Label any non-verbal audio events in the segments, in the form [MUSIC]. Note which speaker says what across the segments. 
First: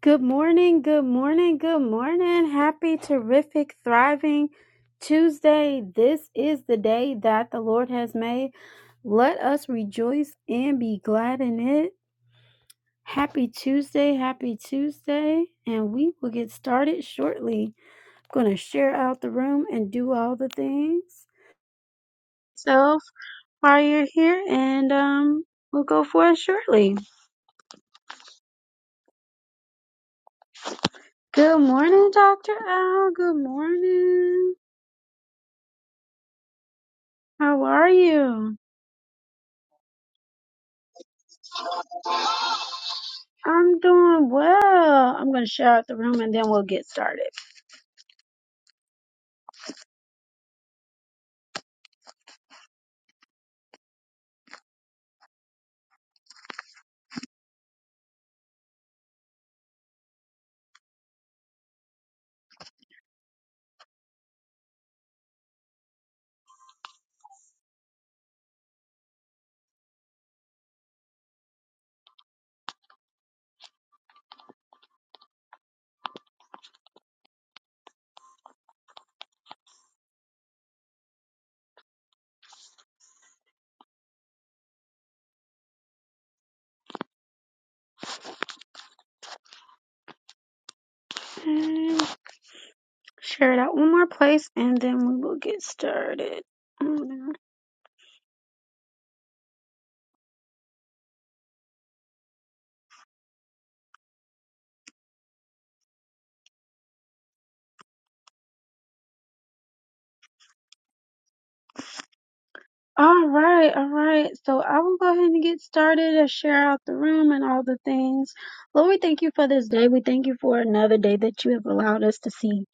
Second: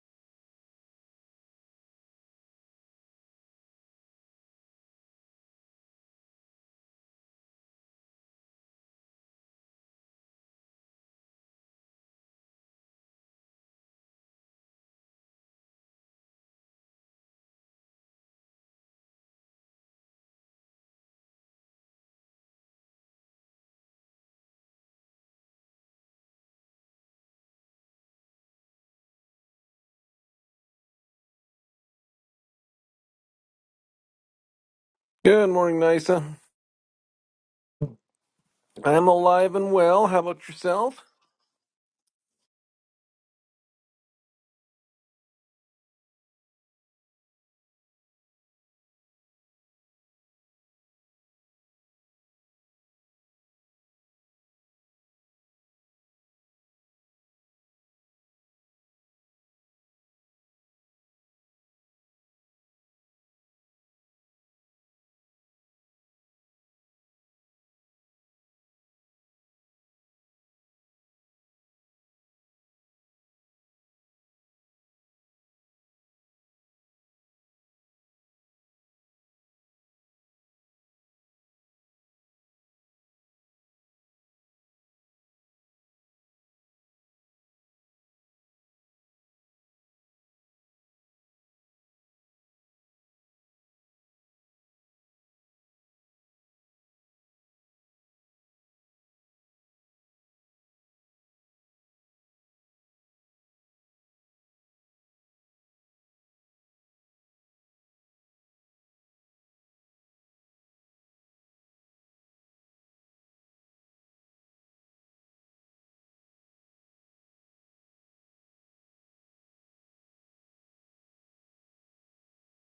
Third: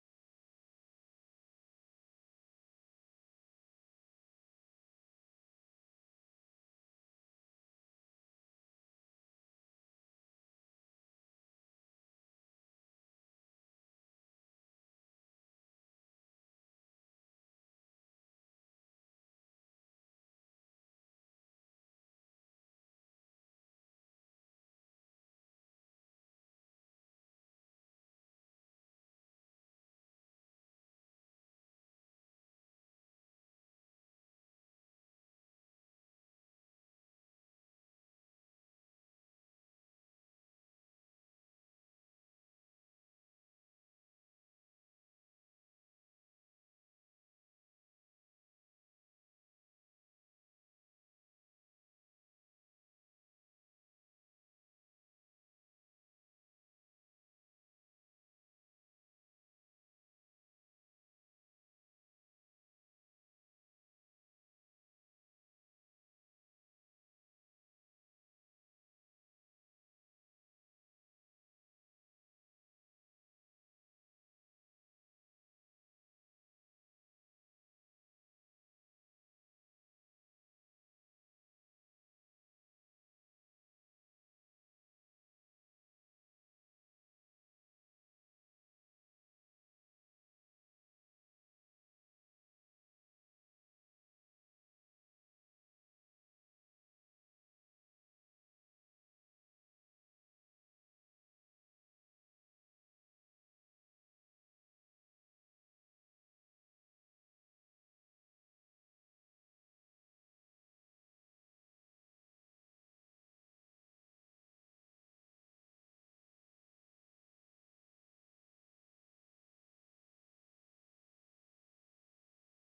Speaker 1: Good morning, good morning, good morning. Happy, terrific, thriving Tuesday. This is the day that the Lord has made. Let us rejoice and be glad in it. Happy Tuesday, happy Tuesday. And we will get started shortly. I'm going to share out the room and do all the things. So, while you're here, and um, we'll go for it shortly. Good morning, Dr. Al. Good morning.
Speaker 2: Good morning, Nisa.
Speaker 1: How are you?
Speaker 2: I'm alive and well. How about yourself?
Speaker 1: I'm doing well. I'm going to share out the room and then we'll get started. And share it out one more place and then we will get started. Mm. All right, all right. So I will go ahead and get started and share out the room and all the things. Lord, we thank you for this day. We thank you for another day that you have allowed us to see.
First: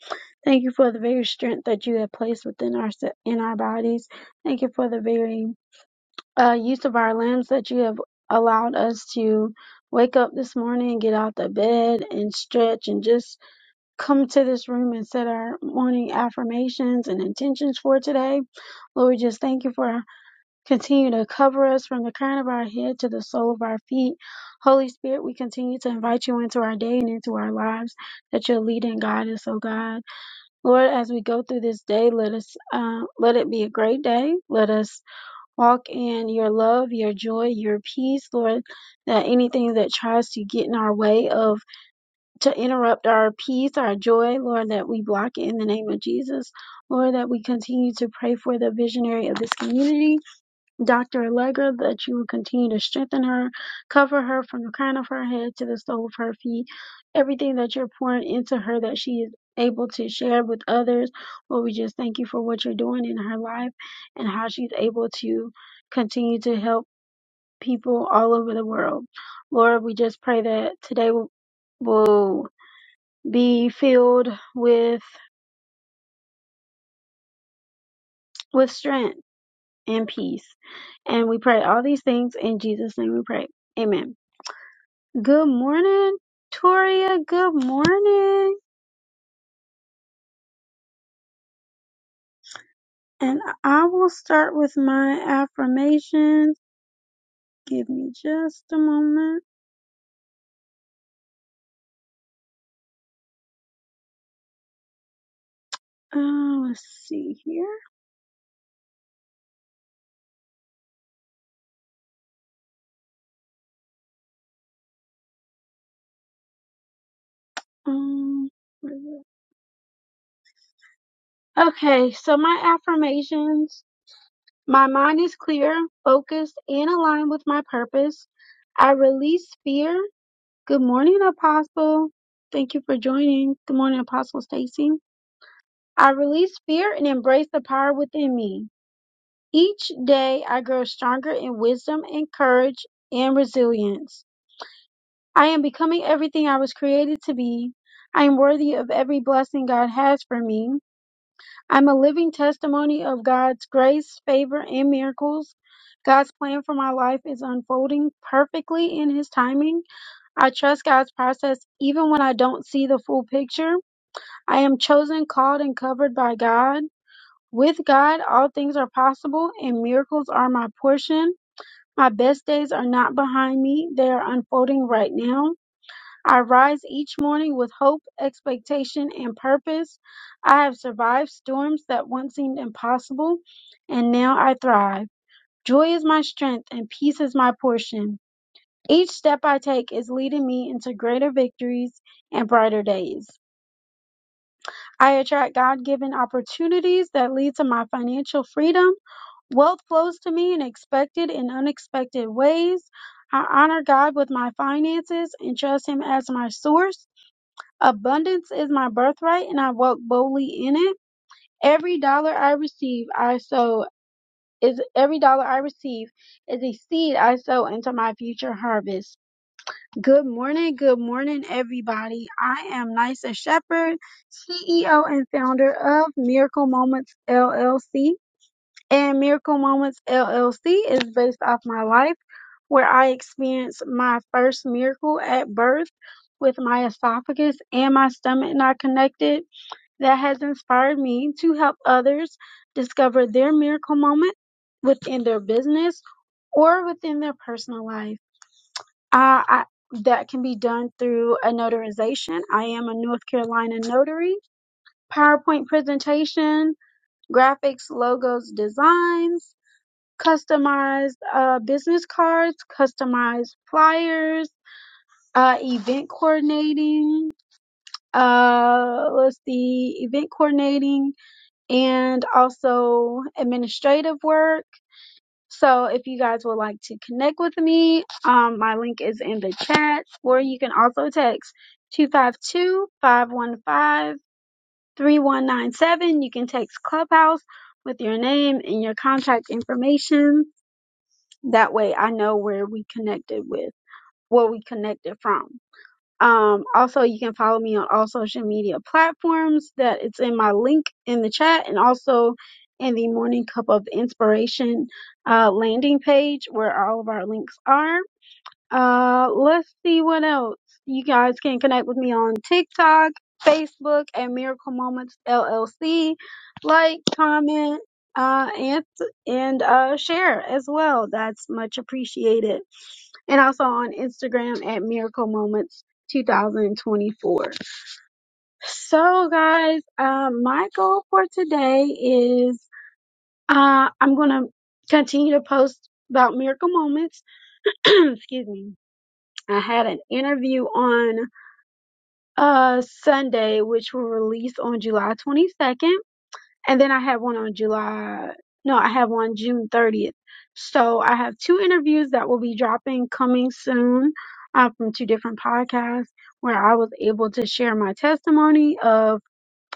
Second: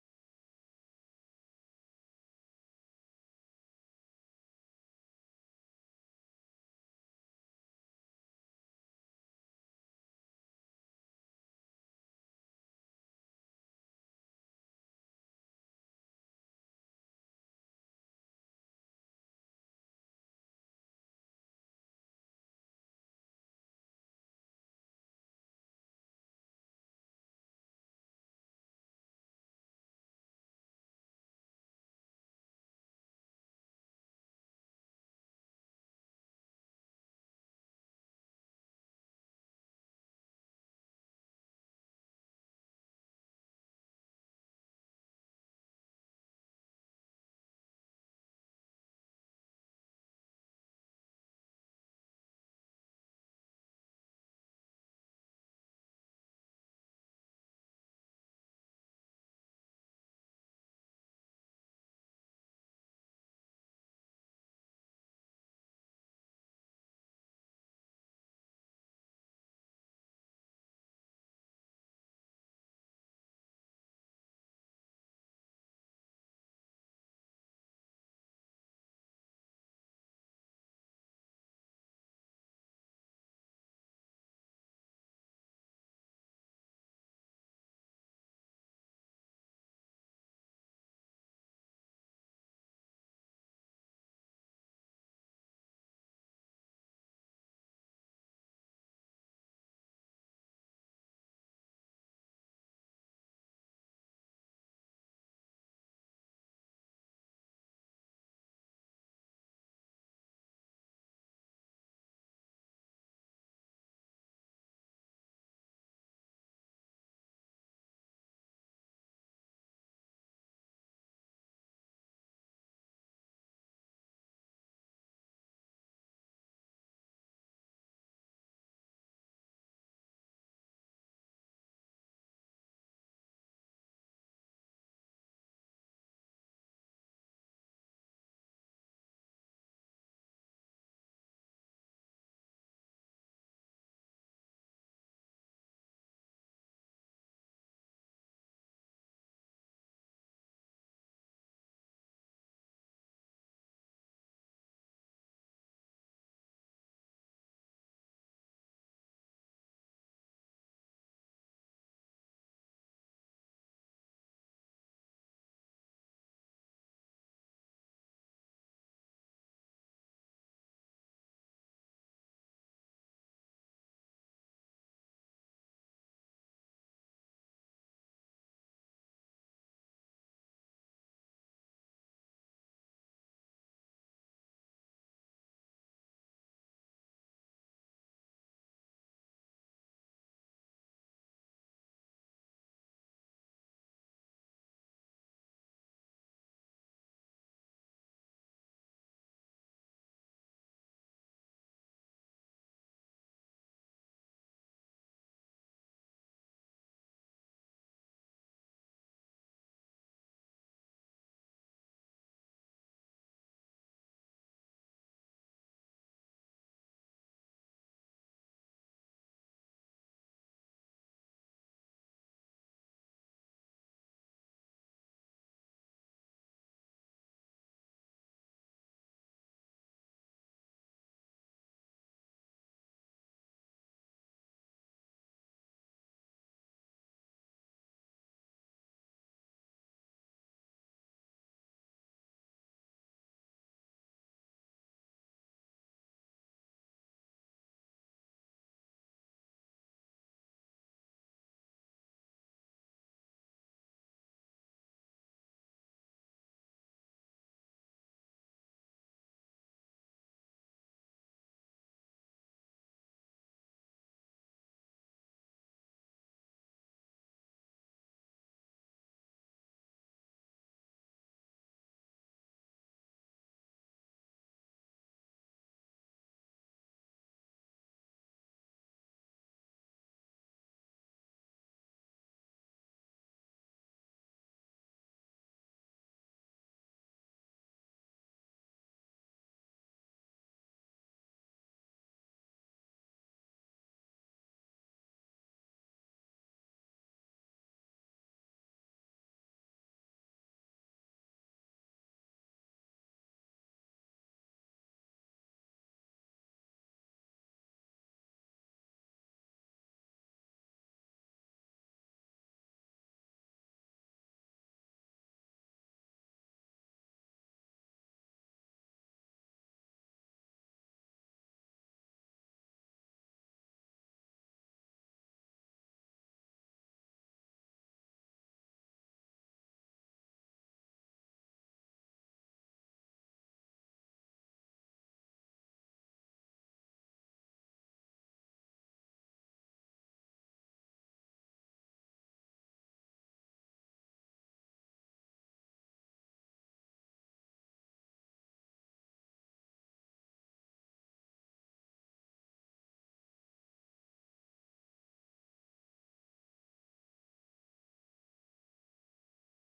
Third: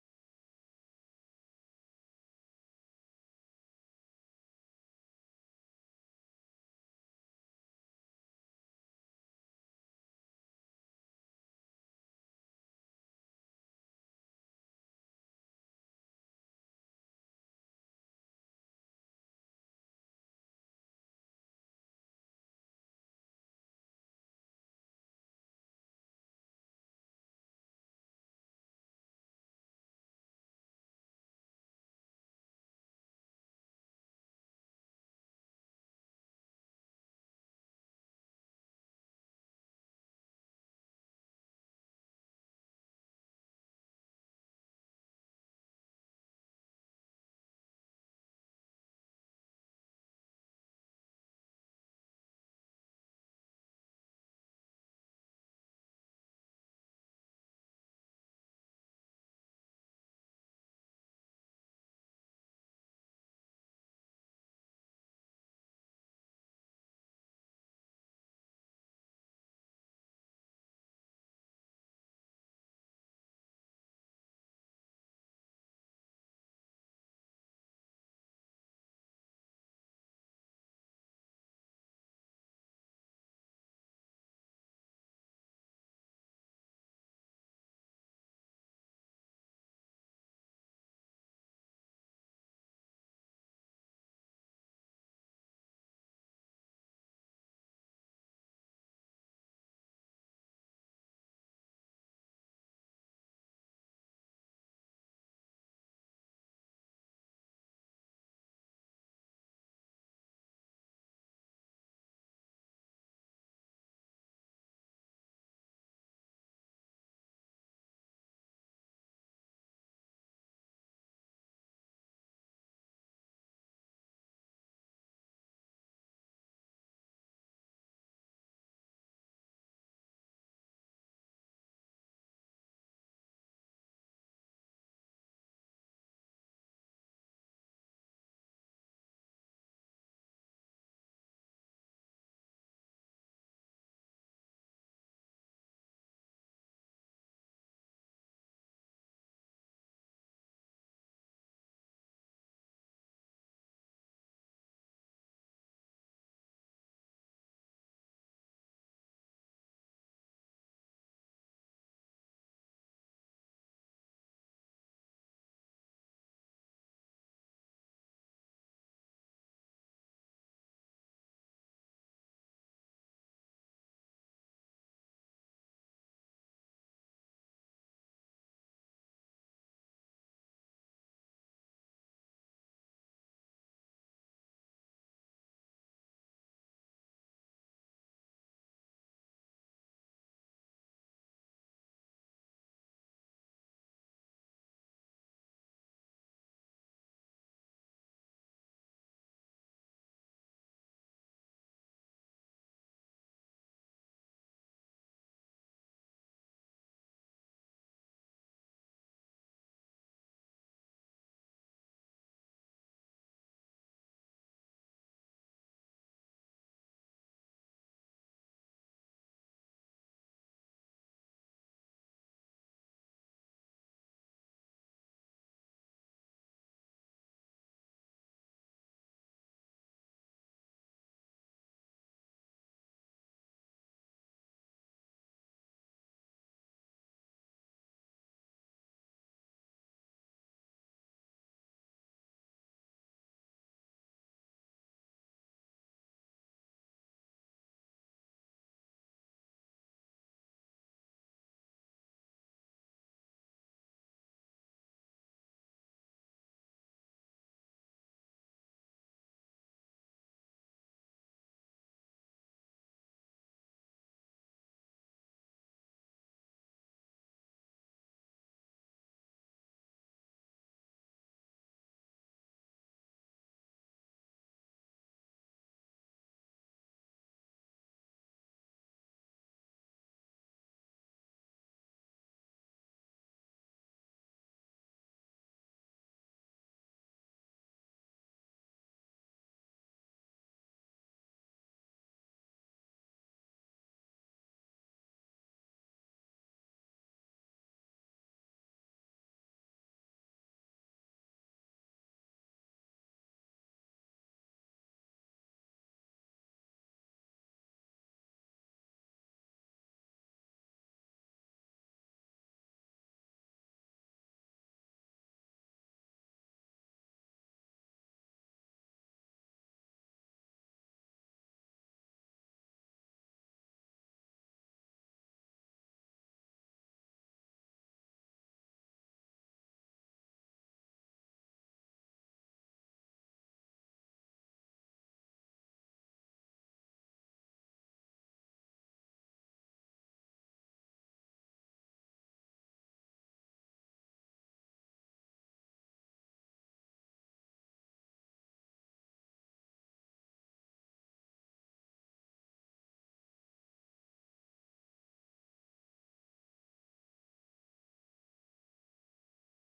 Speaker 1: Thank you for the very strength that you have placed within our in our bodies. Thank you for the very uh, use of our limbs that you have allowed us to wake up this morning get out the bed and stretch and just come to this room and set our morning affirmations and intentions for today. Lord, we just thank you for continuing to cover us from the crown of our head to the sole of our feet. Holy Spirit, we continue to invite you into our day and into our lives that you'll lead and guide us, oh God. Lord, as we go through this day, let us uh, let it be a great day. Let us Walk in your love, your joy, your peace, Lord, that anything that tries to get in our way of to interrupt our peace, our joy, Lord, that we block it in the name of Jesus. Lord, that we continue to pray for the visionary of this community Doctor Allegra, that you will continue to strengthen her, cover her from the crown of her head to the sole of her feet. Everything that you're pouring into her, that she is able to share with others. Lord, we just thank you for what you're doing in her life and how she's able to continue to help people all over the world. Lord, we just pray that today will will be filled with with strength and peace. And we pray all these things in Jesus' name we pray. Amen. Good morning, Toria. Good morning. And I will start with my affirmations. Give me just a moment. Uh, let's see here. Um, where is it? okay, so my affirmations. My mind is clear, focused, and aligned with my purpose. I release fear. Good morning, Apostle. Thank you for joining. Good morning, Apostle Stacy. I release fear and embrace the power within me. Each day I grow stronger in wisdom and courage and resilience. I am becoming everything I was created to be. I am worthy of every blessing God has for me. I'm a living testimony of God's grace, favor, and miracles. God's plan for my life is unfolding perfectly in His timing. I trust God's process even when I don't see the full picture. I am chosen, called, and covered by God. With God, all things are possible and miracles are my portion. My best days are not behind me, they are unfolding right now. I rise each morning with hope, expectation, and purpose. I have survived storms that once seemed impossible, and now I thrive. Joy is my strength, and peace is my portion. Each step I take is leading me into greater victories and brighter days. I attract God given opportunities that lead to my financial freedom. Wealth flows to me in expected and unexpected ways. I honor God with my finances and trust Him as my source. Abundance is my birthright and I walk boldly in it. Every dollar I receive, I sow is every dollar I receive is a seed I sow into my future harvest. Good morning, good morning everybody. I am Nysa Shepherd, CEO and founder of Miracle Moments LLC and Miracle Moments LLC is based off my life where I experienced my first miracle at birth with my esophagus and my stomach not connected. That has inspired me to help others discover their miracle moment within their business or within their personal life. Uh, I, that can be done through a notarization. I am a North Carolina notary. PowerPoint presentation, graphics, logos, designs, customized uh, business cards, customized flyers, uh, event coordinating. Uh, let's see, event coordinating and also administrative work. So if you guys would like to connect with me, um, my link is in the chat, or you can also text two five two five one five three one nine seven. You can text Clubhouse with your name and your contact information That way I know where we connected with, what we connected from. Um, also, you can follow me on all social media platforms that it's in my link in the chat and also in the Morning Cup of Inspiration uh, landing page where all of our links are. Uh, let's see what else. You guys can connect with me on TikTok, Facebook, and Miracle Moments LLC. Like, comment, uh, and and uh, share as well. That's much appreciated. And also on Instagram at Miracle Moments 2024. So, guys, uh, my goal for today is uh, I'm gonna continue to post about Miracle Moments. [CLEARS THROAT] Excuse me I had an interview on uh Sunday, which will release on July 22nd, and then I have one on July. No, I have one June 30th. So I have two interviews that will be dropping coming soon uh, from two different podcasts where I was able to share my testimony of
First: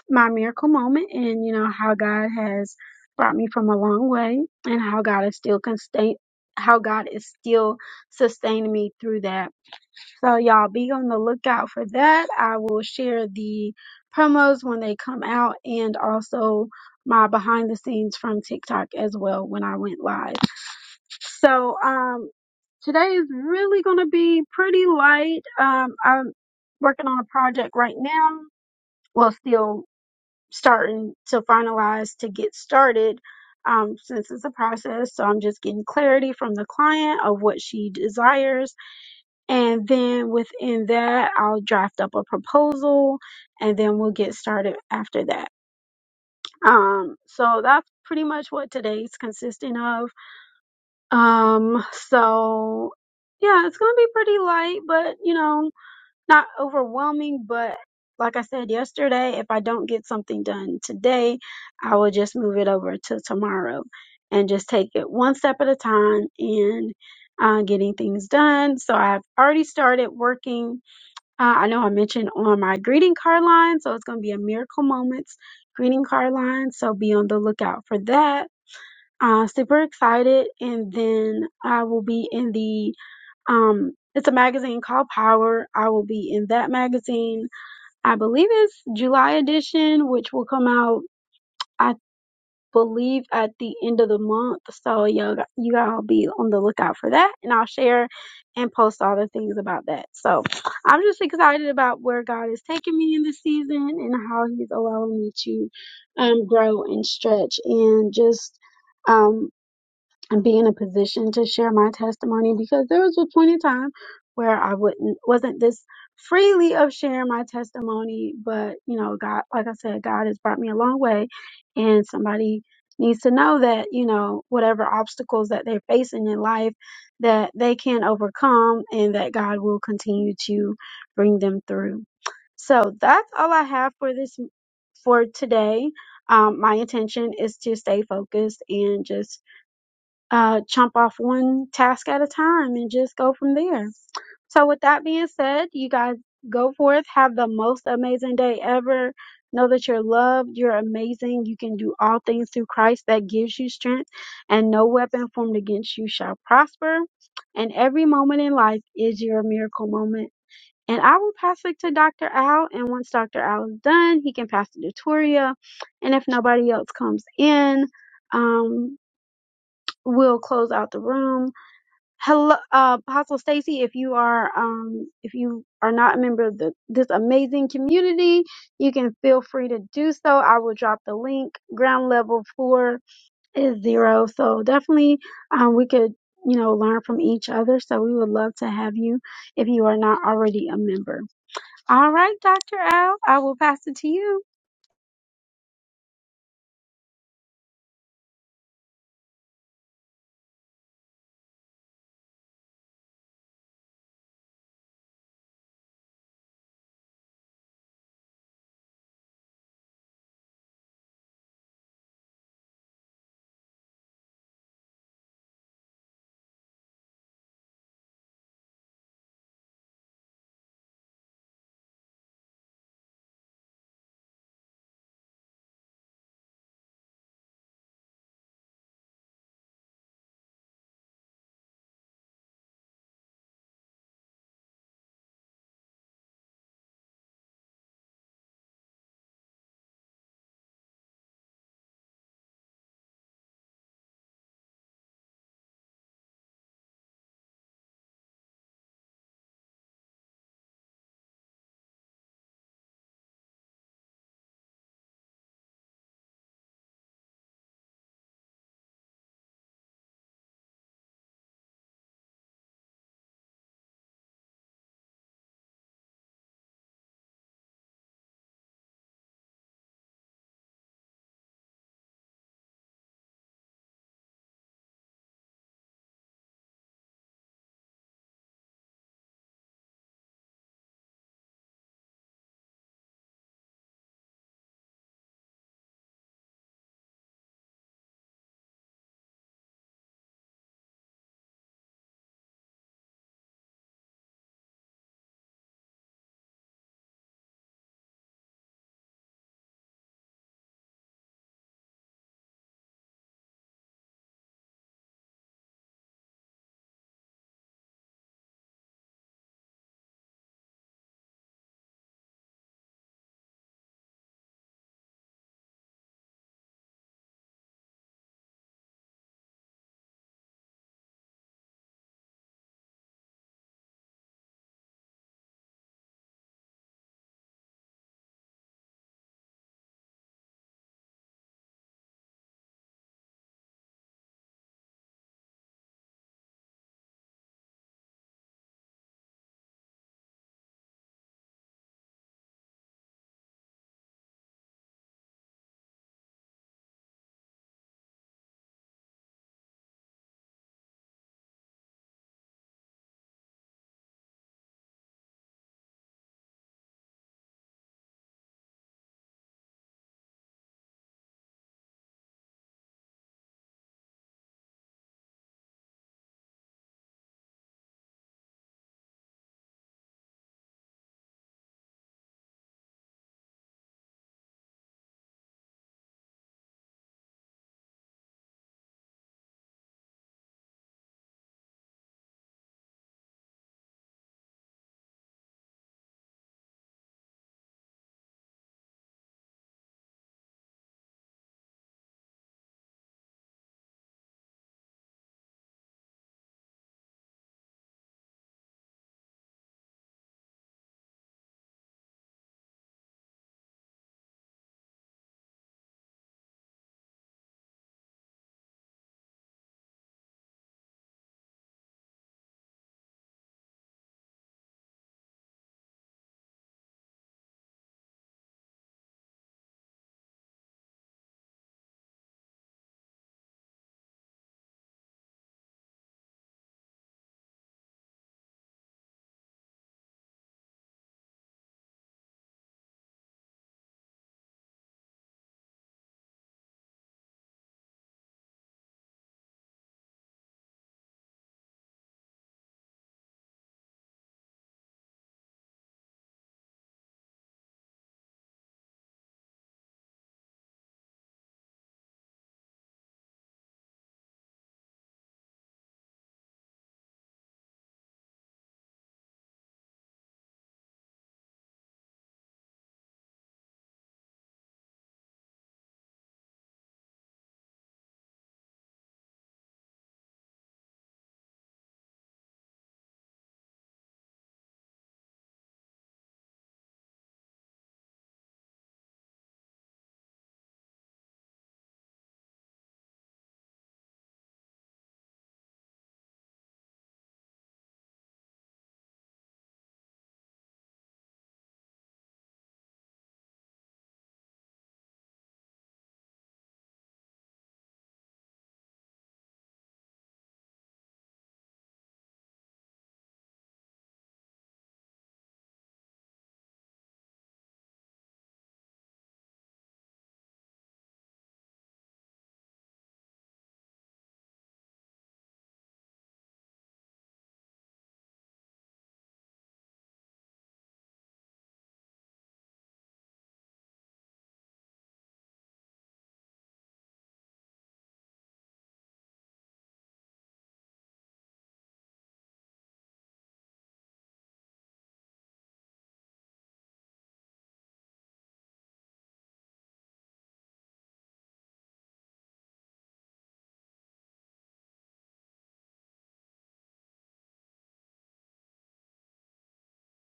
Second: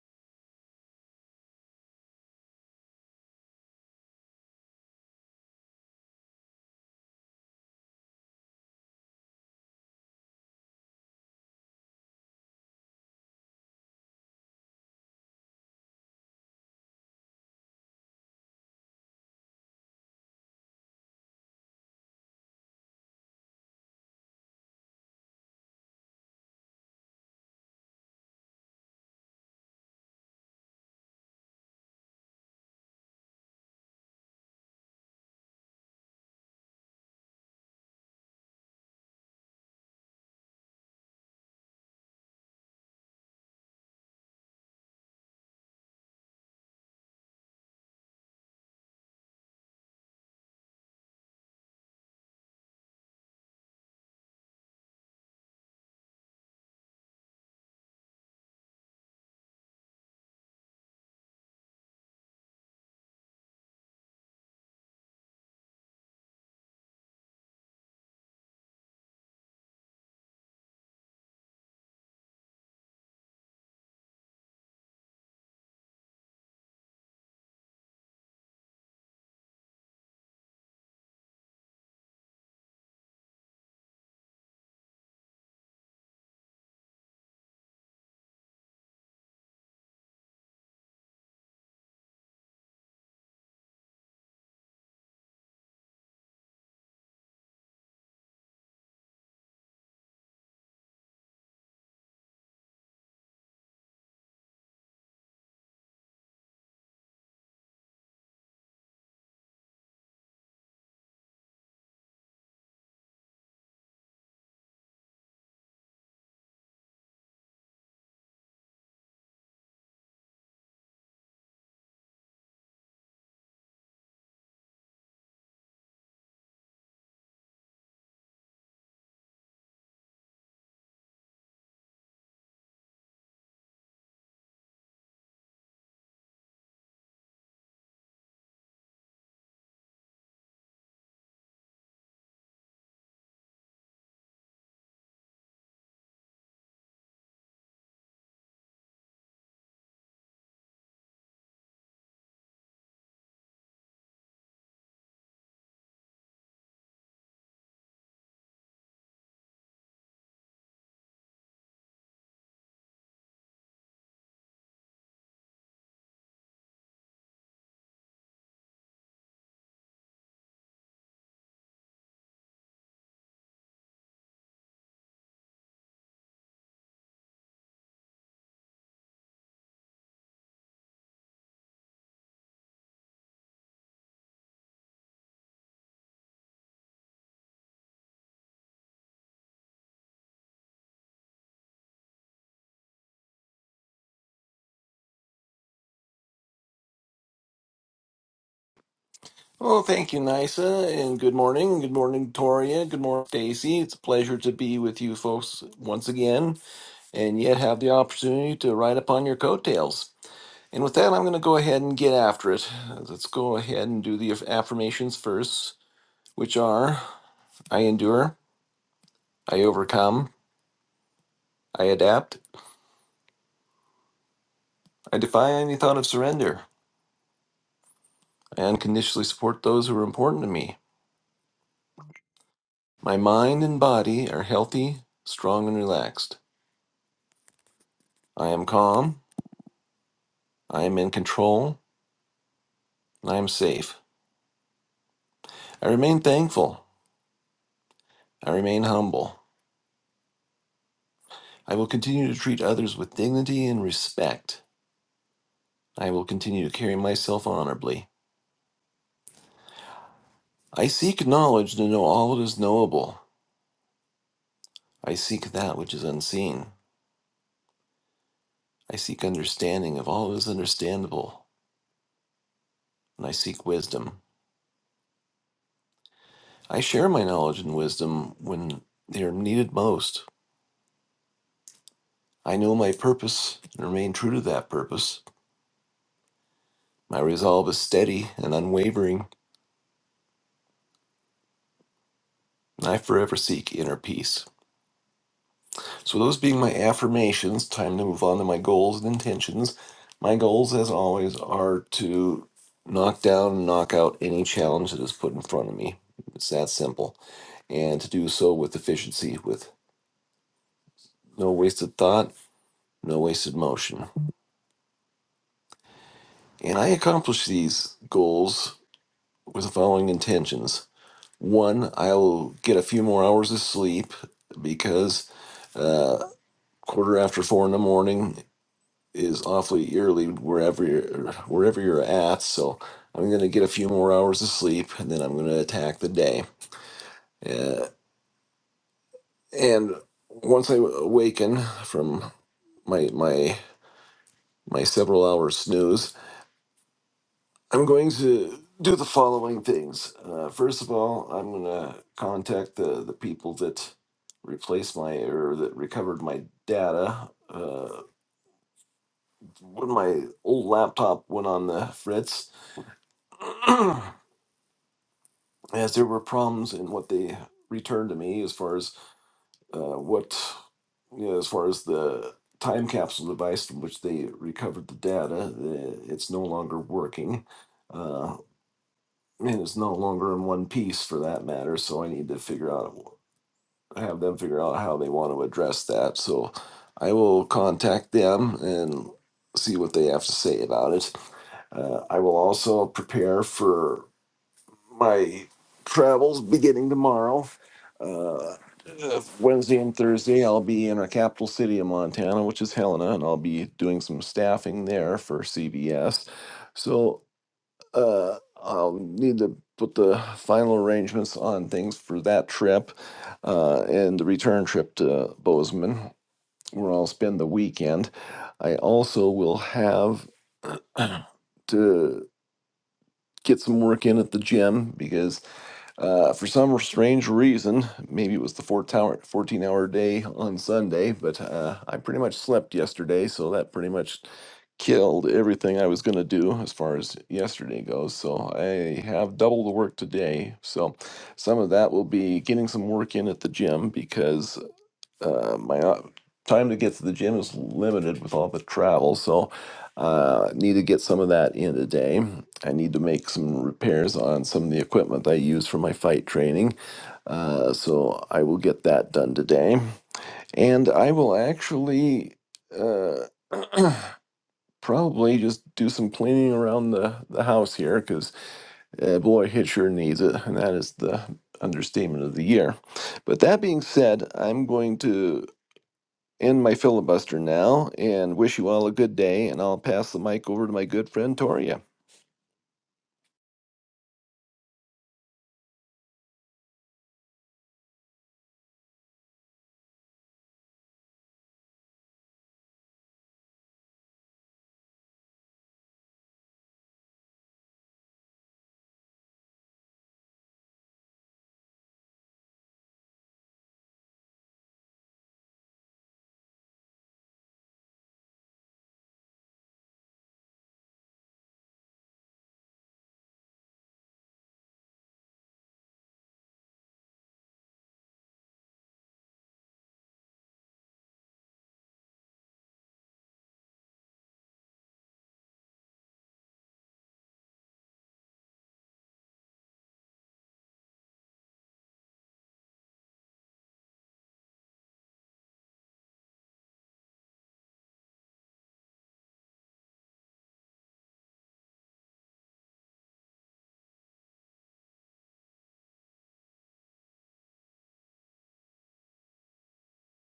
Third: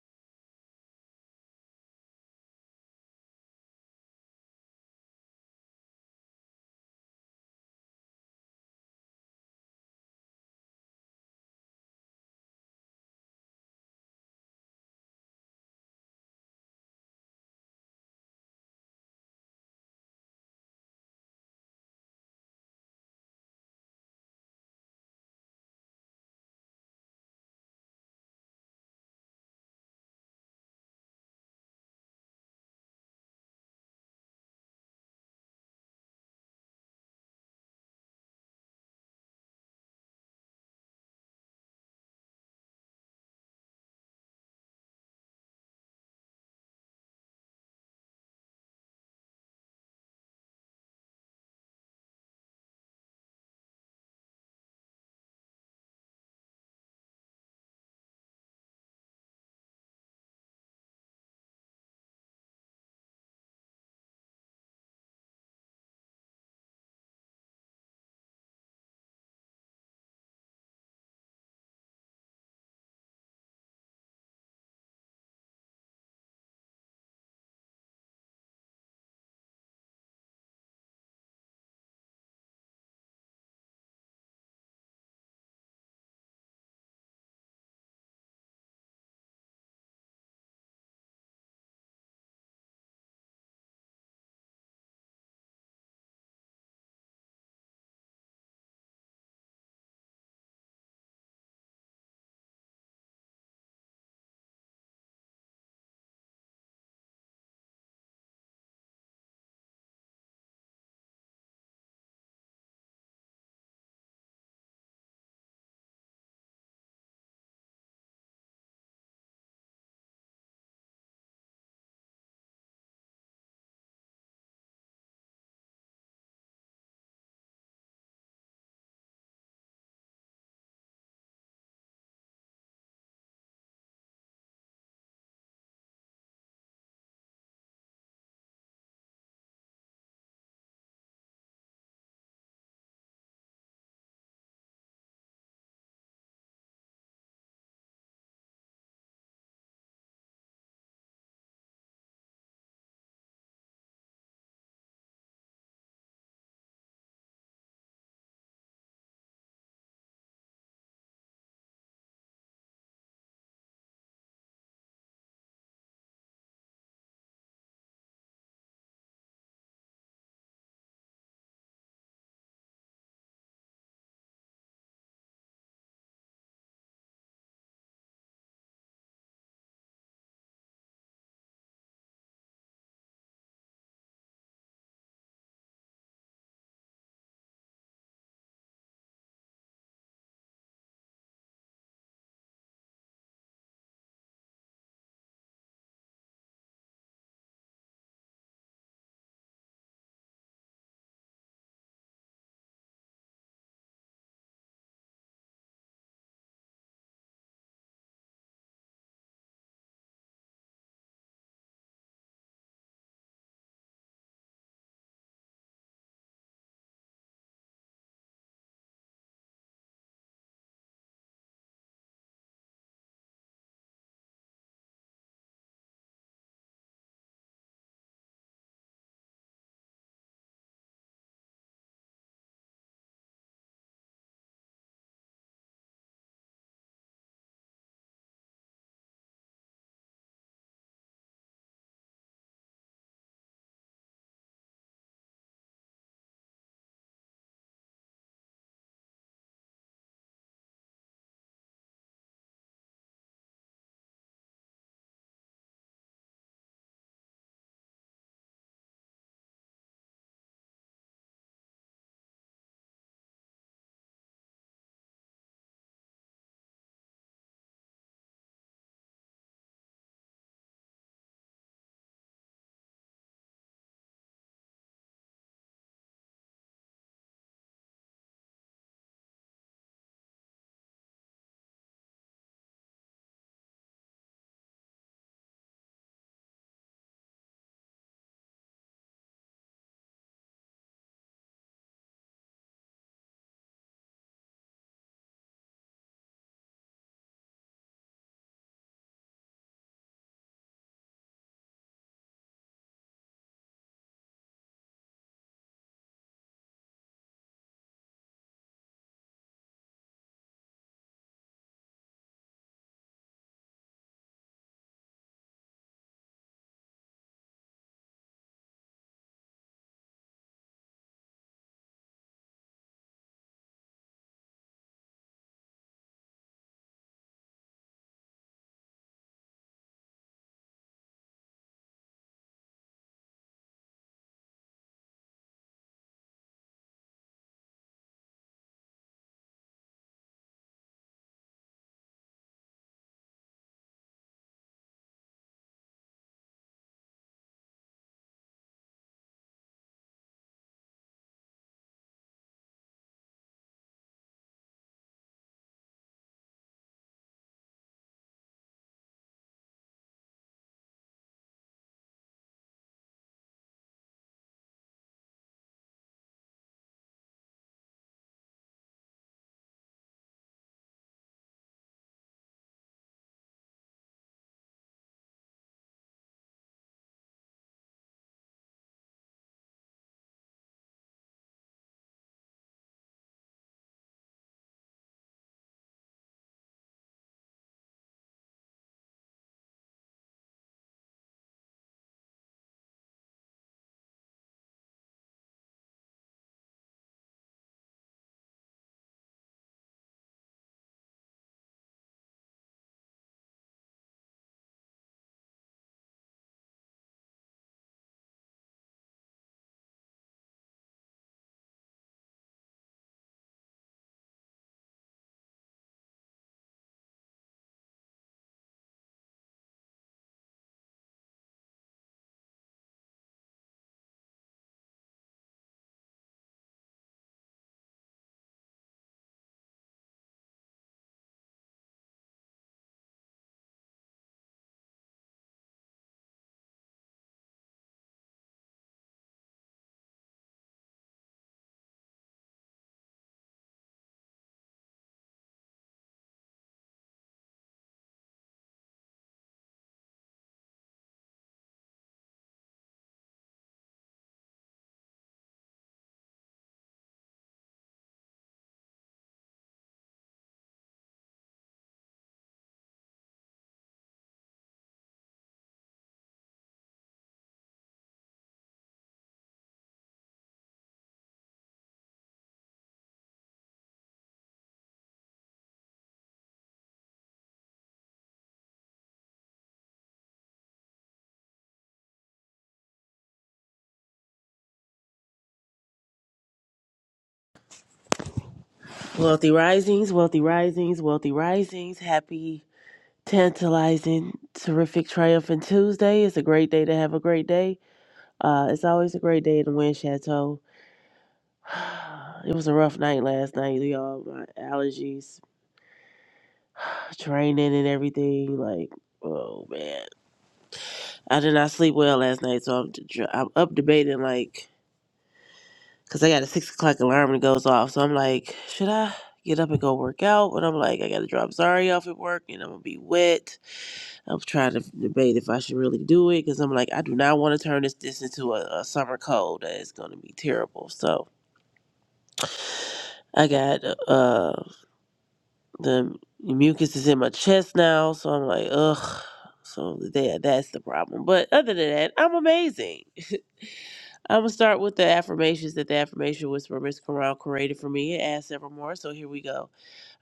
Speaker 1: my miracle moment and you know how God has brought me from a long way and how God is still constant how God is still sustaining me through that. So y'all be on the lookout for that. I will share the promos when they come out and also my behind the scenes from TikTok as well when I went live. So um today is really going to be pretty light. Um I'm working on a project right now. Well, still starting to finalize to get started. Um, since it's a process, so I'm just getting clarity from the client of what she desires and then within that, I'll draft up a proposal and then we'll get started after that. Um, so that's pretty much what today's consisting of. Um, so yeah, it's going to be pretty light, but you know, not overwhelming. But like I said yesterday, if I don't get something done today, I will just move it over to tomorrow and just take it one step at a time and uh, getting things done. So I've already started working uh, I know I mentioned on my greeting card line, so it's going to be a Miracle Moments greeting card line. So be on the lookout for that. Uh, super excited. And then I will be in the, um, it's a magazine called Power. I will be in that magazine. I believe it's July edition, which will come out. I believe at the end of the month. So y'all, got- you all be on the lookout for that, and I'll share and post all the things about that. So I'm just excited about where God is taking me in this season and how He's allowing me to um, grow and stretch and just. Um, and be in a position to share my testimony because there was a point in time where I wouldn't wasn't this freely of sharing my testimony, but you know, God, like I said, God has brought me a long way, and somebody needs to know that you know whatever obstacles that they're facing in life that they can overcome and that God will continue to bring them through. So that's all I have for this for today. Um, my intention is to stay focused and just uh, chomp off one task at a time and just go from there. So, with that being said, you guys go forth, have the most amazing day ever. Know that you're loved, you're amazing, you can do all things through Christ that gives you strength, and no weapon formed against you shall prosper. And every moment in life is your miracle moment. And I will pass it to Dr. Al, and once Dr. Al is done, he can pass it to Toria. And if nobody else comes in, um, we'll close out the room. Hello, uh, Apostle Stacy. If you are, um, if you are not a member of the, this amazing community, you can feel free to do so. I will drop the link. Ground level four is zero, so definitely, um, we could, you know, learn from each other. So we would love to have you if you are not already a member. All right, Dr. Al, I will pass it to you.
Speaker 2: Oh, thank you, Nisa, and good morning. Good morning, Toria. Good morning, Stacy. It's a pleasure to be with you folks once again, and yet have the opportunity to ride upon your coattails. And with that, I'm going to go ahead and get after it. Let's go ahead and do the affirmations first, which are I endure, I overcome, I adapt, I defy any thought of surrender, I unconditionally support those who are important to me. My mind and body are healthy, strong, and relaxed. I am calm. I am in control. and I am safe. I remain thankful. I remain humble. I will continue to treat others with dignity and respect. I will continue to carry myself honorably. I seek knowledge to know all that is knowable. I seek that which is unseen. I seek understanding of all that is understandable. And I seek wisdom. I share my knowledge and wisdom when they are needed most. I know my purpose and remain true to that purpose. My resolve is steady and unwavering, and I forever seek inner peace. So, those being my affirmations, time to move on to my goals and intentions. My goals, as always, are to knock down and knock out any challenge that is put in front of me. It's that simple. And to do so with efficiency, with no wasted thought, no wasted motion. And I accomplish these goals with the following intentions One, I will get a few more hours of sleep because uh, quarter after four in the morning is awfully early wherever you're, wherever you're at. So I'm going to get a few more hours of sleep, and then I'm going to attack the day. Uh, and once I awaken from my my my several hours snooze, I'm going to do the following things. Uh, first of all, I'm going to contact the, the people that replaced my or that recovered my data. Uh, when my old laptop went on the fritz, [CLEARS THROAT] as there were problems in what they returned to me as far as uh, what, you know, as far as the time capsule device from which they recovered the data, uh, it's no longer working. Uh, and it's no longer in one piece for that matter. So I need to figure out, have them figure out how they want to address that. So I will contact them and see what they have to say about it. Uh, I will also prepare for my travels beginning tomorrow. Uh, uh, Wednesday and Thursday, I'll be in a capital city of Montana, which is Helena, and I'll be doing some staffing there for CBS. So uh, I'll need to put the final arrangements on things for that trip uh, and the return trip to Bozeman, where I'll spend the weekend. I also will have [CLEARS THROAT] to get some work in at the gym because uh, for some strange reason, maybe it was the 14 hour day on Sunday, but uh, I pretty much slept yesterday, so that pretty much killed everything I was going to do as far as yesterday goes. So I have double the work today. So some of that will be getting some work in at the gym because uh, my o- time to get to the gym is limited with all the travel, so uh, need to get some of that in today. I need to make some repairs on some of the equipment I use for my fight training, uh, so I will get that done today, and I will actually uh, [CLEARS THROAT] probably just do some cleaning around the the house here because uh, boy, Hitcher needs it, and that is the understatement of the year. But that being said, I'm going to end my filibuster now and wish you all a good day. And I'll pass the mic over to my good friend Toria.
Speaker 3: Wealthy risings, wealthy risings, wealthy risings. Happy, tantalizing, terrific, triumphant Tuesday. It's a great day to have a great day. Uh, it's always a great day in the Wind Chateau. [SIGHS] It was a rough night last night, y'all. My allergies, training, and everything. Like, oh man, I did not sleep well last night, so I'm d- I'm up debating like, cause I got a six o'clock alarm that goes off. So I'm like, should I get up and go work out? But I'm like, I gotta drop Zari off at work, and I'm gonna be wet I'm trying to debate if I should really do it because I'm like, I do not want to turn this this into a, a summer cold. That is going to be terrible. So I got uh the mucus is in my chest now, so I'm like, ugh. So that that's the problem. But other than that, I'm amazing. I'm gonna start with the affirmations that the affirmation whisperer Miss Corral created for me. It adds several more, so here we go.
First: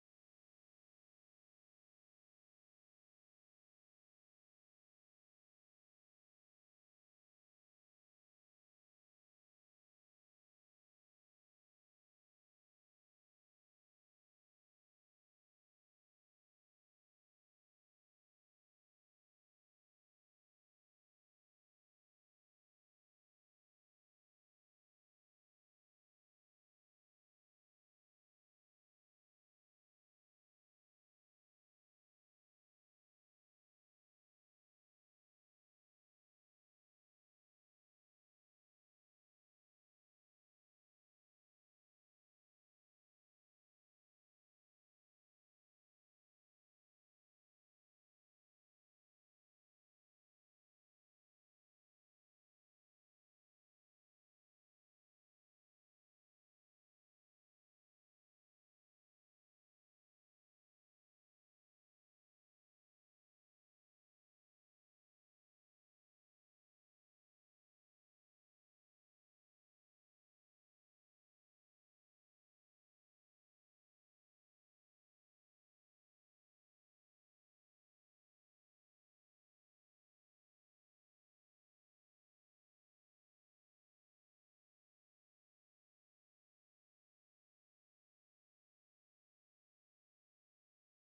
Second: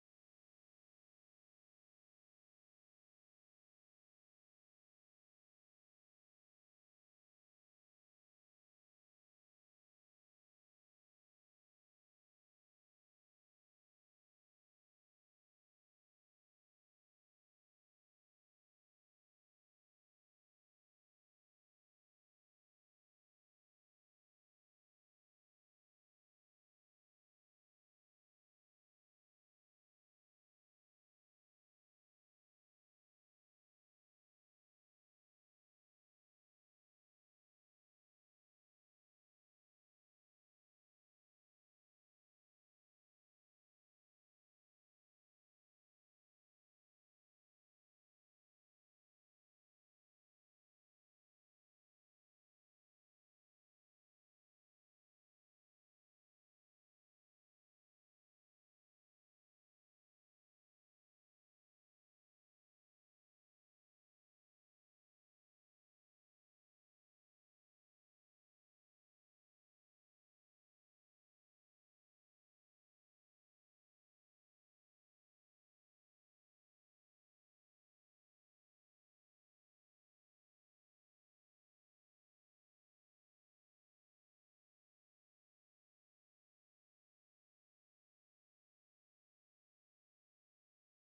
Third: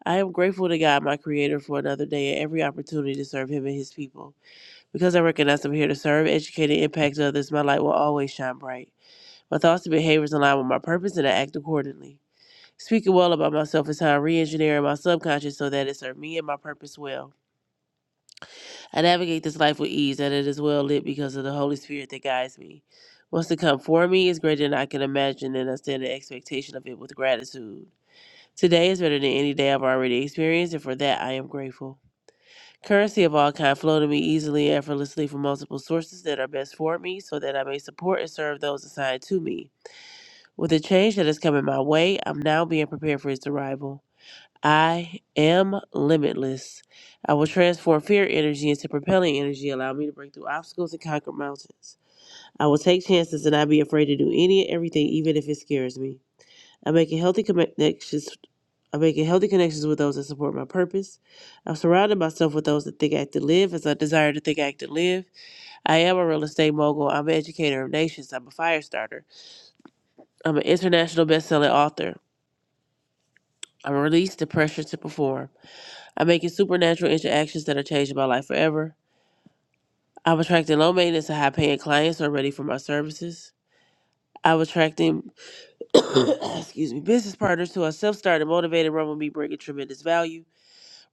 Speaker 3: I am grateful to God, my Creator, for another day and every opportunity to serve Him and His people. Because I recognize I'm here to serve, educate, and impact others, my light will always shine bright. My thoughts and behaviors align with my purpose, and I act accordingly. Speaking well about myself is how I re engineer my subconscious so that it serves me and my purpose well. I navigate this life with ease, and it is well lit because of the Holy Spirit that guides me. What's to come for me is greater than I can imagine, and I stand in expectation of it with gratitude. Today is better than any day I've already experienced, and for that I am grateful. Currency of all kind flow to me easily and effortlessly from multiple sources that are best for me so that I may support and serve those assigned to me. With the change that is coming my way, I'm now being prepared for its arrival. I am limitless. I will transform fear energy into propelling energy, allow me to break through obstacles and conquer mountains. I will take chances and not be afraid to do any and everything, even if it scares me. I'm making healthy connections. I'm making healthy connections with those that support my purpose. I'm surrounding myself with those that think, act, and live as I desire to think, act, and live. I am a real estate mogul. I'm an educator of nations. I'm a fire starter. I'm an international best-selling author. I'm released the pressure to perform. I'm making supernatural interactions that are changing my life forever. I'm attracting low maintenance and high paying clients who are ready for my services. I'm attracting [COUGHS] excuse me, business partners who are self-started, motivated, run with me, bringing tremendous value.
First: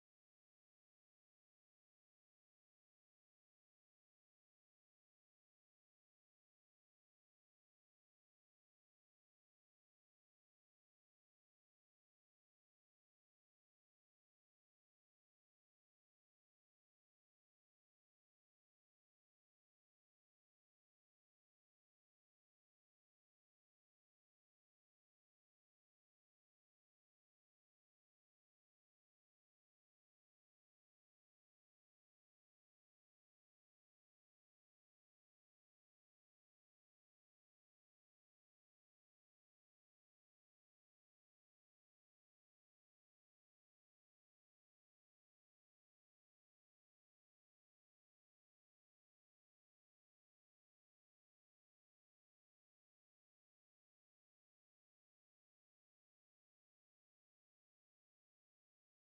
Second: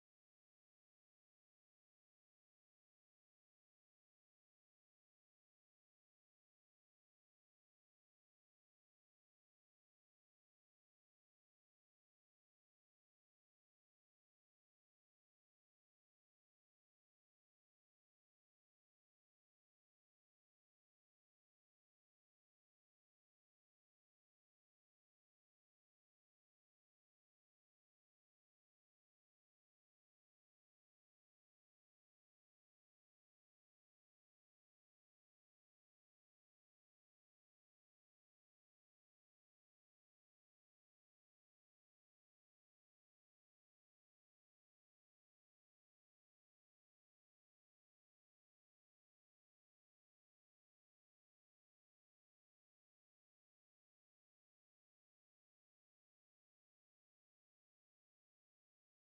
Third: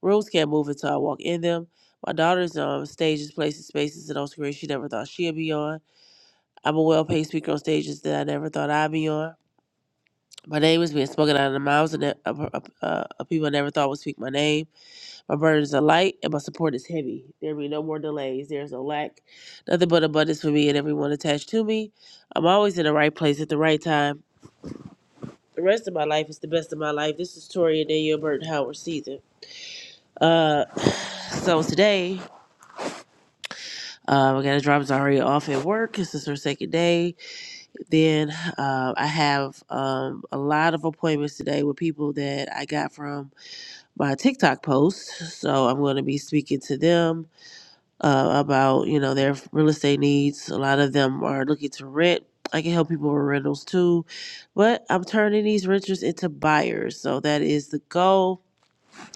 Speaker 3: Rooms can't move until I walk in them. My daughter's on stages, places, spaces, and on screens she never thought she'd be on. I'm a well paid speaker on stages that I never thought I'd be on. My name is being spoken out of the mouths of, ne- of, of, uh, of people I never thought would speak my name. My burdens are light and my support is heavy. There be no more delays. There is no lack. Nothing but abundance for me and everyone attached to me. I'm always in the right place at the right time. The rest of my life is the best of my life. This is Tori and Daniel Burton Howard season. Uh, [SIGHS] so today Um, I got to drop Zaria off at work. This is her second day. Then uh, I have um, a lot of appointments today with people that I got from my TikTok post. So I'm going to be speaking to them uh, about you know their real estate needs. A lot of them are looking to rent. I can help people with rentals too, but I'm turning these renters into buyers. So that is the goal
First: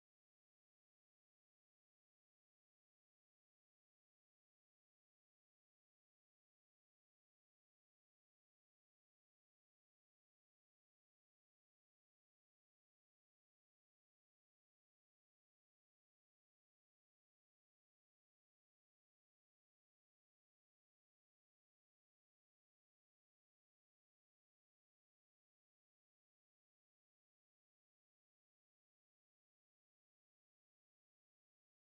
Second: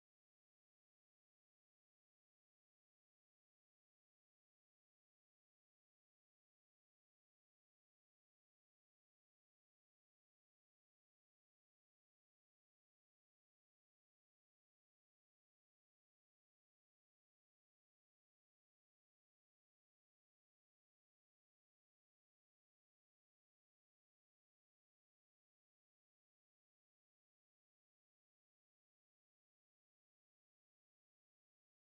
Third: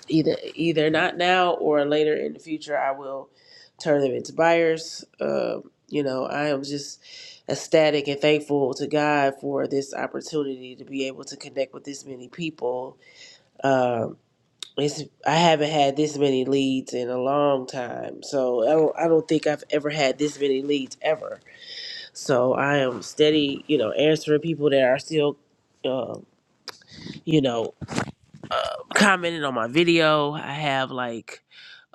Speaker 3: either either not now or later in the future i will turn them into buyers um, you know i am just ecstatic and thankful to god for this opportunity to be able to connect with this many people um, it's, i haven't had this many leads in a long time so I don't, I don't think i've ever had this many leads ever so i am steady you know answering people that are still um, you know uh, commenting on my video i have like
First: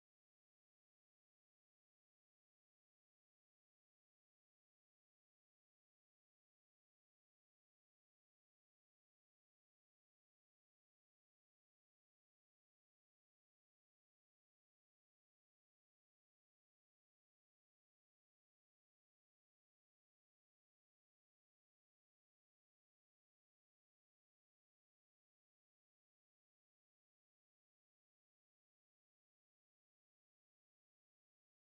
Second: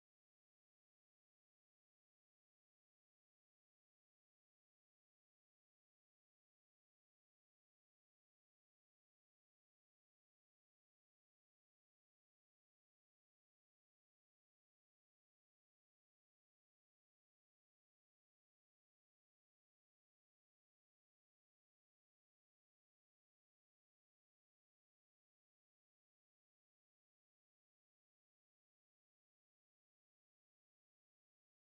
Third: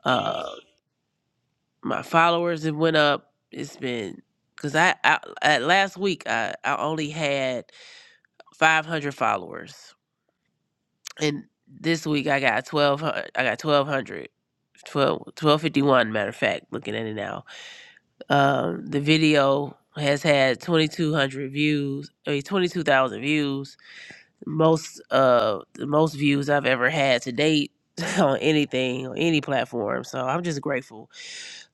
Speaker 3: uh, my followers have went up. It's been because I, I at last week I, I only had 500 followers, and this week I got 12. I got 1200. 12, 1251 matter of fact looking at it now um the video has had 2200 views i mean 22000 views most uh the most views i've ever had to date [LAUGHS] on anything on any platform so i'm just grateful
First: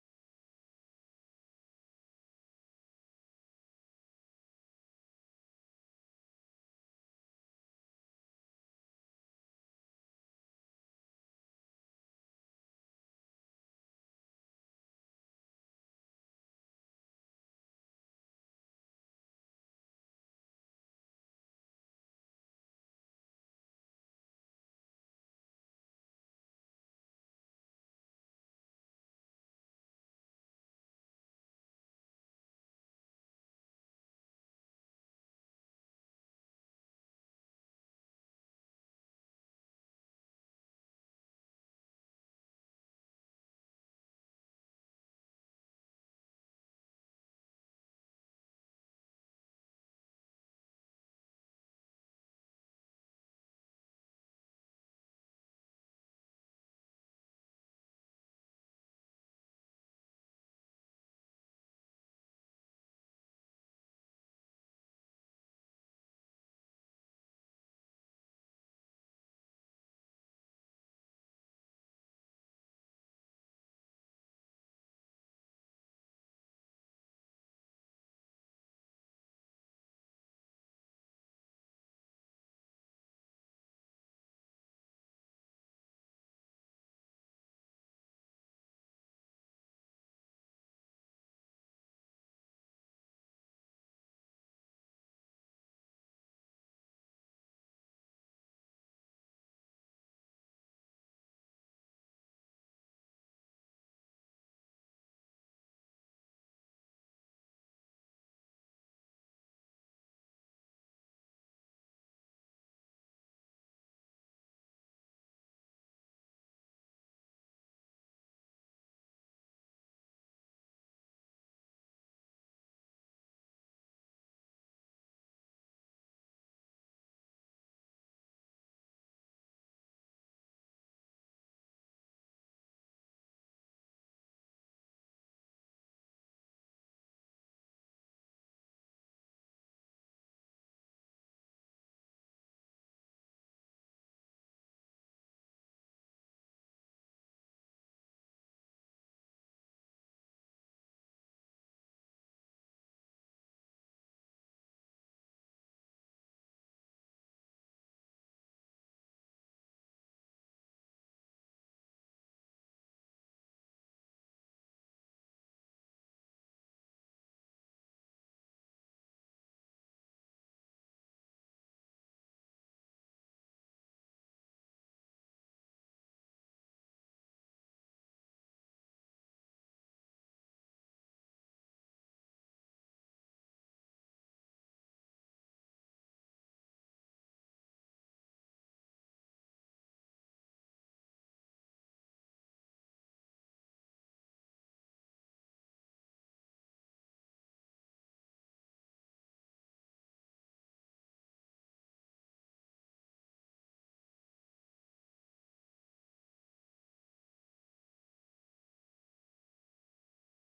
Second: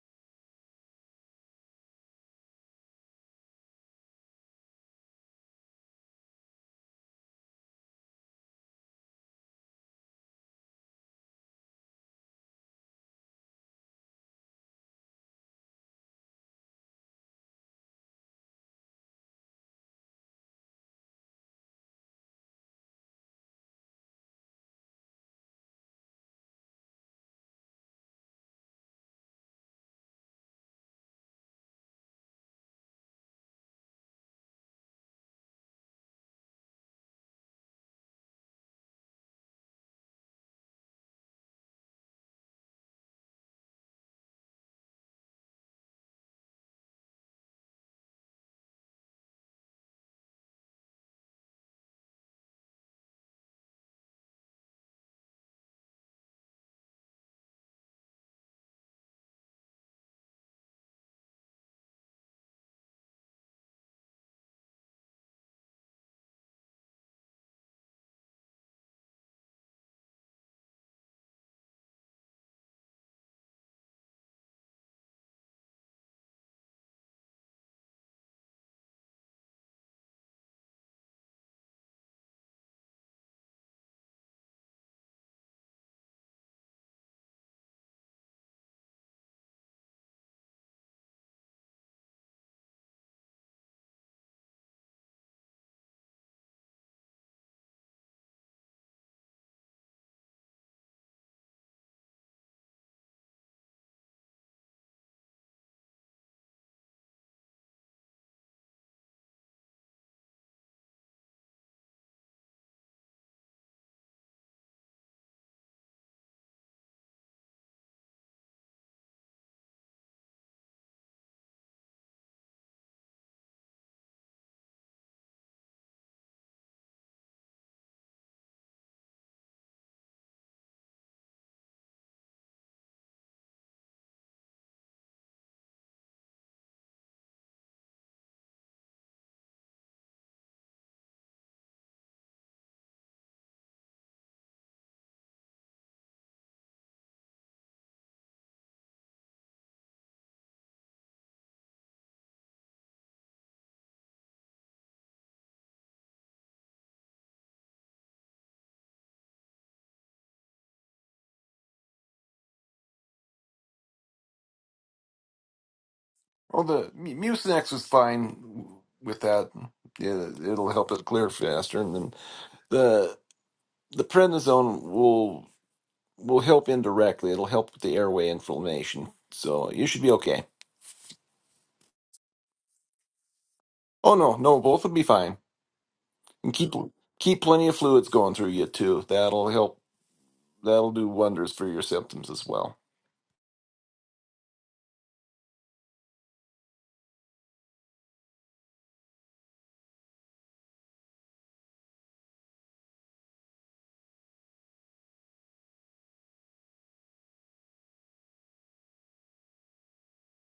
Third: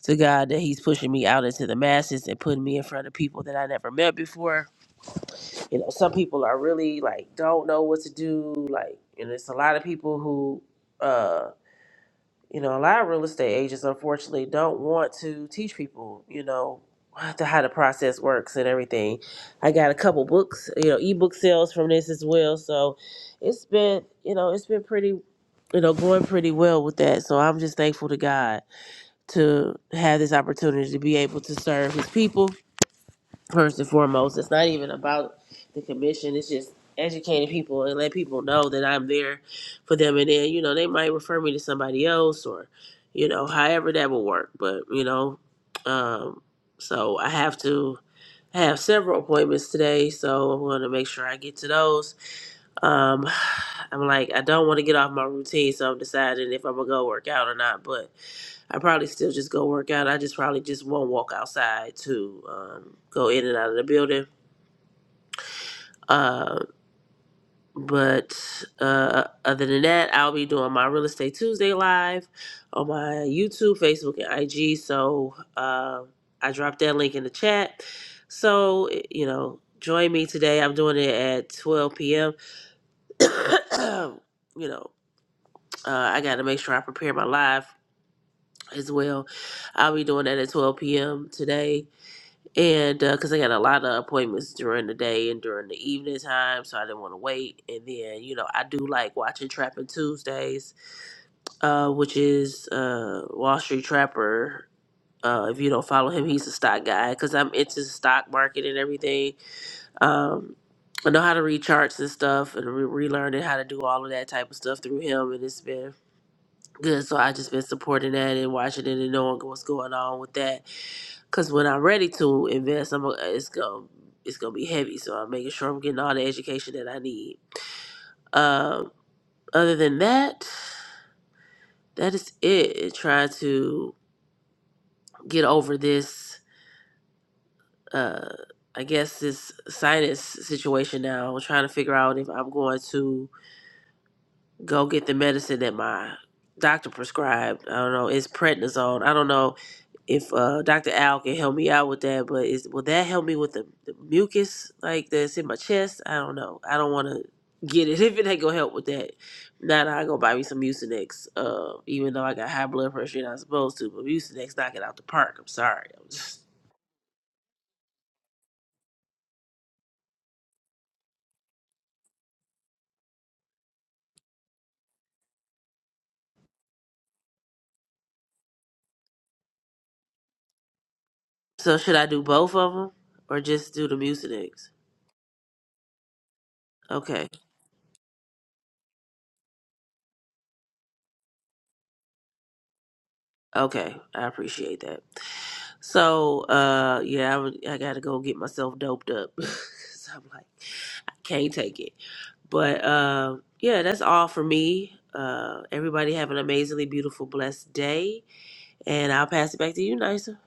Speaker 3: to God that He's pushing me out into the masses and putting me in front of people that I never met before. You know, some people are really like don't know what to do, like, and it's a lot of people who, uh, you know, a lot of real estate agents unfortunately don't want to teach people, you know, how to how the process works and everything. I got a couple books, you know, ebook sales from this as well, so it's been, you know, it's been pretty, you know, going pretty well with that. So I'm just thankful to God to have this opportunity to be able to serve his people first and foremost. It's not even about the commission. It's just educating people and let people know that I'm there for them. And then, you know, they might refer me to somebody else or, you know, however that will work. But, you know, um, so I have to I have several appointments today. So I'm going to make sure I get to those um, [SIGHS] I'm like, I don't want to get off my routine, so I'm deciding if I'm gonna go work out or not. But I probably still just go work out. I just probably just won't walk outside to um, go in and out of the building. Uh, but uh, other than that, I'll be doing my Real Estate Tuesday live on my YouTube, Facebook, and IG. So uh, I dropped that link in the chat. So eh, you know, join me today. I'm doing it at 12 p.m. [COUGHS] you know. Uh, I got to make sure I prepare my live as well. I'll be doing that at 12 p.m. today. And because I got a lot of appointments during the day and during the evening time, so I didn't want to wait. And then, you know, I do like watching Trapping Tuesdays, uh, which is uh, Wall Street Trapper. Uh, if you don't follow him, he's a stock guy because I'm into the stock market and everything. Um, I know how to read charts and stuff, and re- relearning how to do all of that type of stuff through him, and it's been good. So I just been supporting that and watching it and knowing what's going on with that. Cause when I'm ready to invest, I'm gonna- it's gonna it's gonna be heavy. So I'm making sure I'm getting all the education that I need. Um, other than that, that is it. Trying to get over this. Uh, I guess this sinus situation now. I'm trying to figure out if I'm going to go get the medicine that my doctor prescribed. I don't know. It's prednisone. I don't know if uh, Dr. Al can help me out with that, but is will that help me with the, the mucus like that's in my chest? I don't know. I don't want to get it [LAUGHS] if it ain't gonna help with that. Now I go buy me some Mucinex, uh, even though I got high blood pressure, and I'm supposed to, but Mucinex knock it out the park. I'm sorry. I'm just... [LAUGHS]
Speaker 2: Well, the mu- Mucinex was fine with that. Yeah, it'll help it clear faster, and then the the prednisone will will help indirectly. It'll help with the airway inflammation, so you should be okay.
Speaker 3: So should I do both of them or just do the
Speaker 2: Oh no, no,
Speaker 3: Mucinex?
Speaker 2: both will be fine, and keep
Speaker 3: Okay,
Speaker 2: keep plenty of fluids going through you too. That'll help. That'll do wonders for your symptoms as well.
Speaker 3: okay, I appreciate that. So uh, yeah, I, would- I gotta go get myself doped up. [LAUGHS] 'Cause I'm like, I can't take it. But uh, yeah, that's all for me. Uh, everybody have an amazingly beautiful, blessed day, and I'll pass it back to you, Nisa.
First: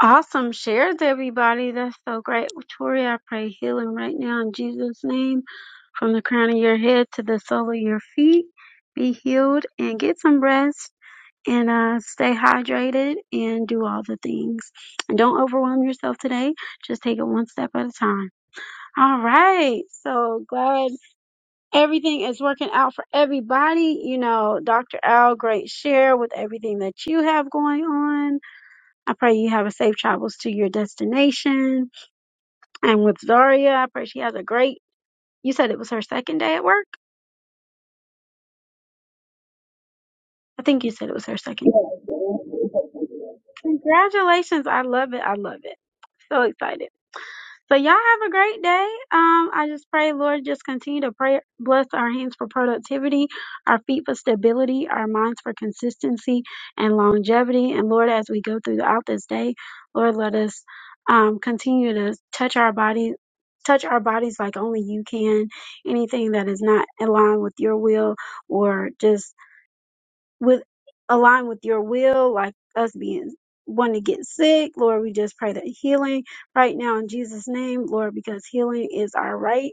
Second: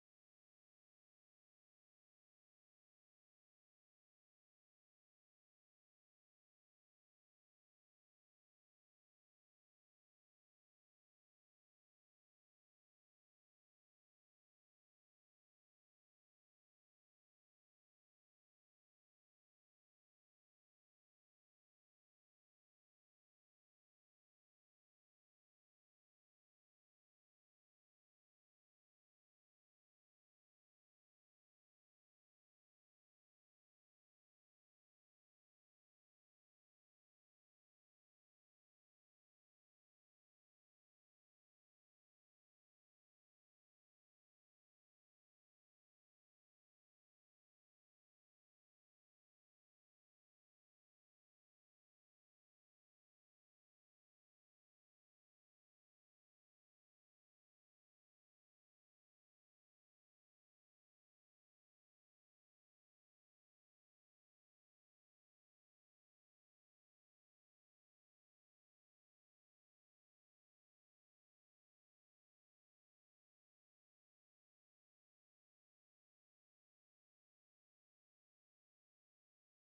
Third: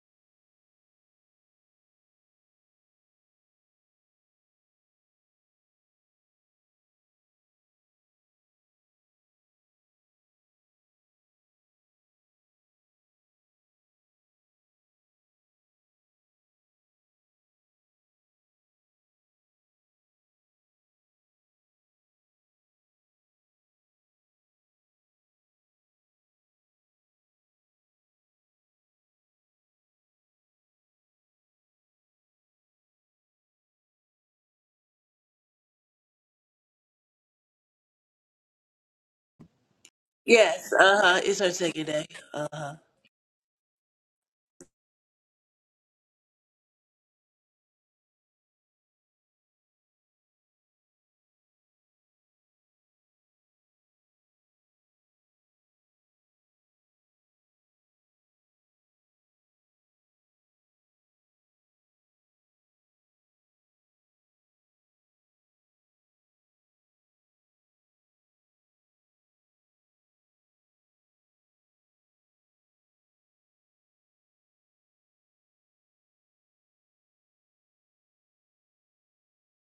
Speaker 1: Awesome shares, everybody. That's so great. Tori, I pray healing right now in Jesus' name from the crown of your head to the sole of your feet. Be healed and get some rest and uh, stay hydrated and do all the things. And don't overwhelm yourself today. Just take it one step at a time. All right. So glad everything is working out for everybody. You know, Dr. Al, great share with everything that you have going on. I pray you have a safe travels to your destination. And with Zaria, I pray she has a great. You said it was her second day at work. I
Speaker 3: Yes,
Speaker 1: think you
Speaker 3: uh
Speaker 1: said it
Speaker 3: huh.
Speaker 1: was her
Speaker 3: It's her
Speaker 1: second.
Speaker 3: second day. Uh huh.
Speaker 1: Congratulations! I love it. I love it. [LAUGHS] So excited. So y'all have a great day. Um, I just pray, Lord, just continue to pray, bless our hands for productivity, our feet for stability, our minds for consistency and longevity. And Lord, as we go throughout this day, Lord, let us um, continue to touch our body, touch our bodies like only you can. Anything that is not aligned with your will or just with align with your will, like us being one to get sick. Lord, we just pray that healing right now in Jesus' name, Lord, because healing is our right,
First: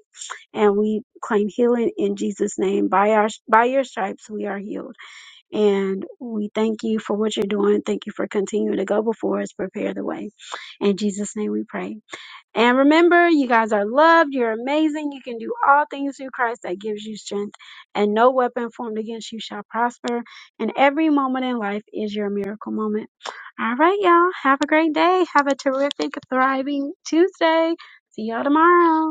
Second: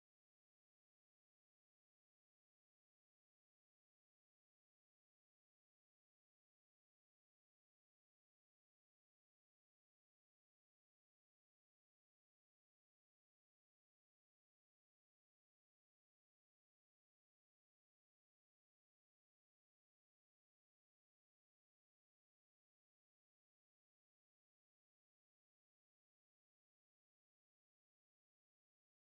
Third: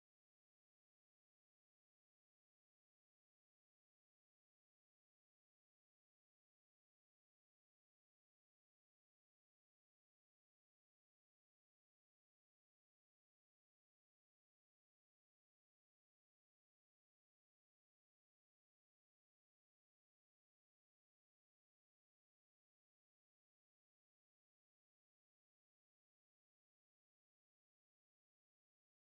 Speaker 1: and we claim healing in Jesus' name. By our by your stripes, we are healed, and we thank you for what you're doing. Thank you for continuing to go before us, prepare the way. In Jesus' name, we pray. And remember, you guys are loved. You're amazing. You can do all things through Christ that gives you strength, and no weapon formed against you shall prosper. And every moment in life is your miracle moment. All right, y'all. Have a great day. Have a terrific, thriving Tuesday. See y'all tomorrow.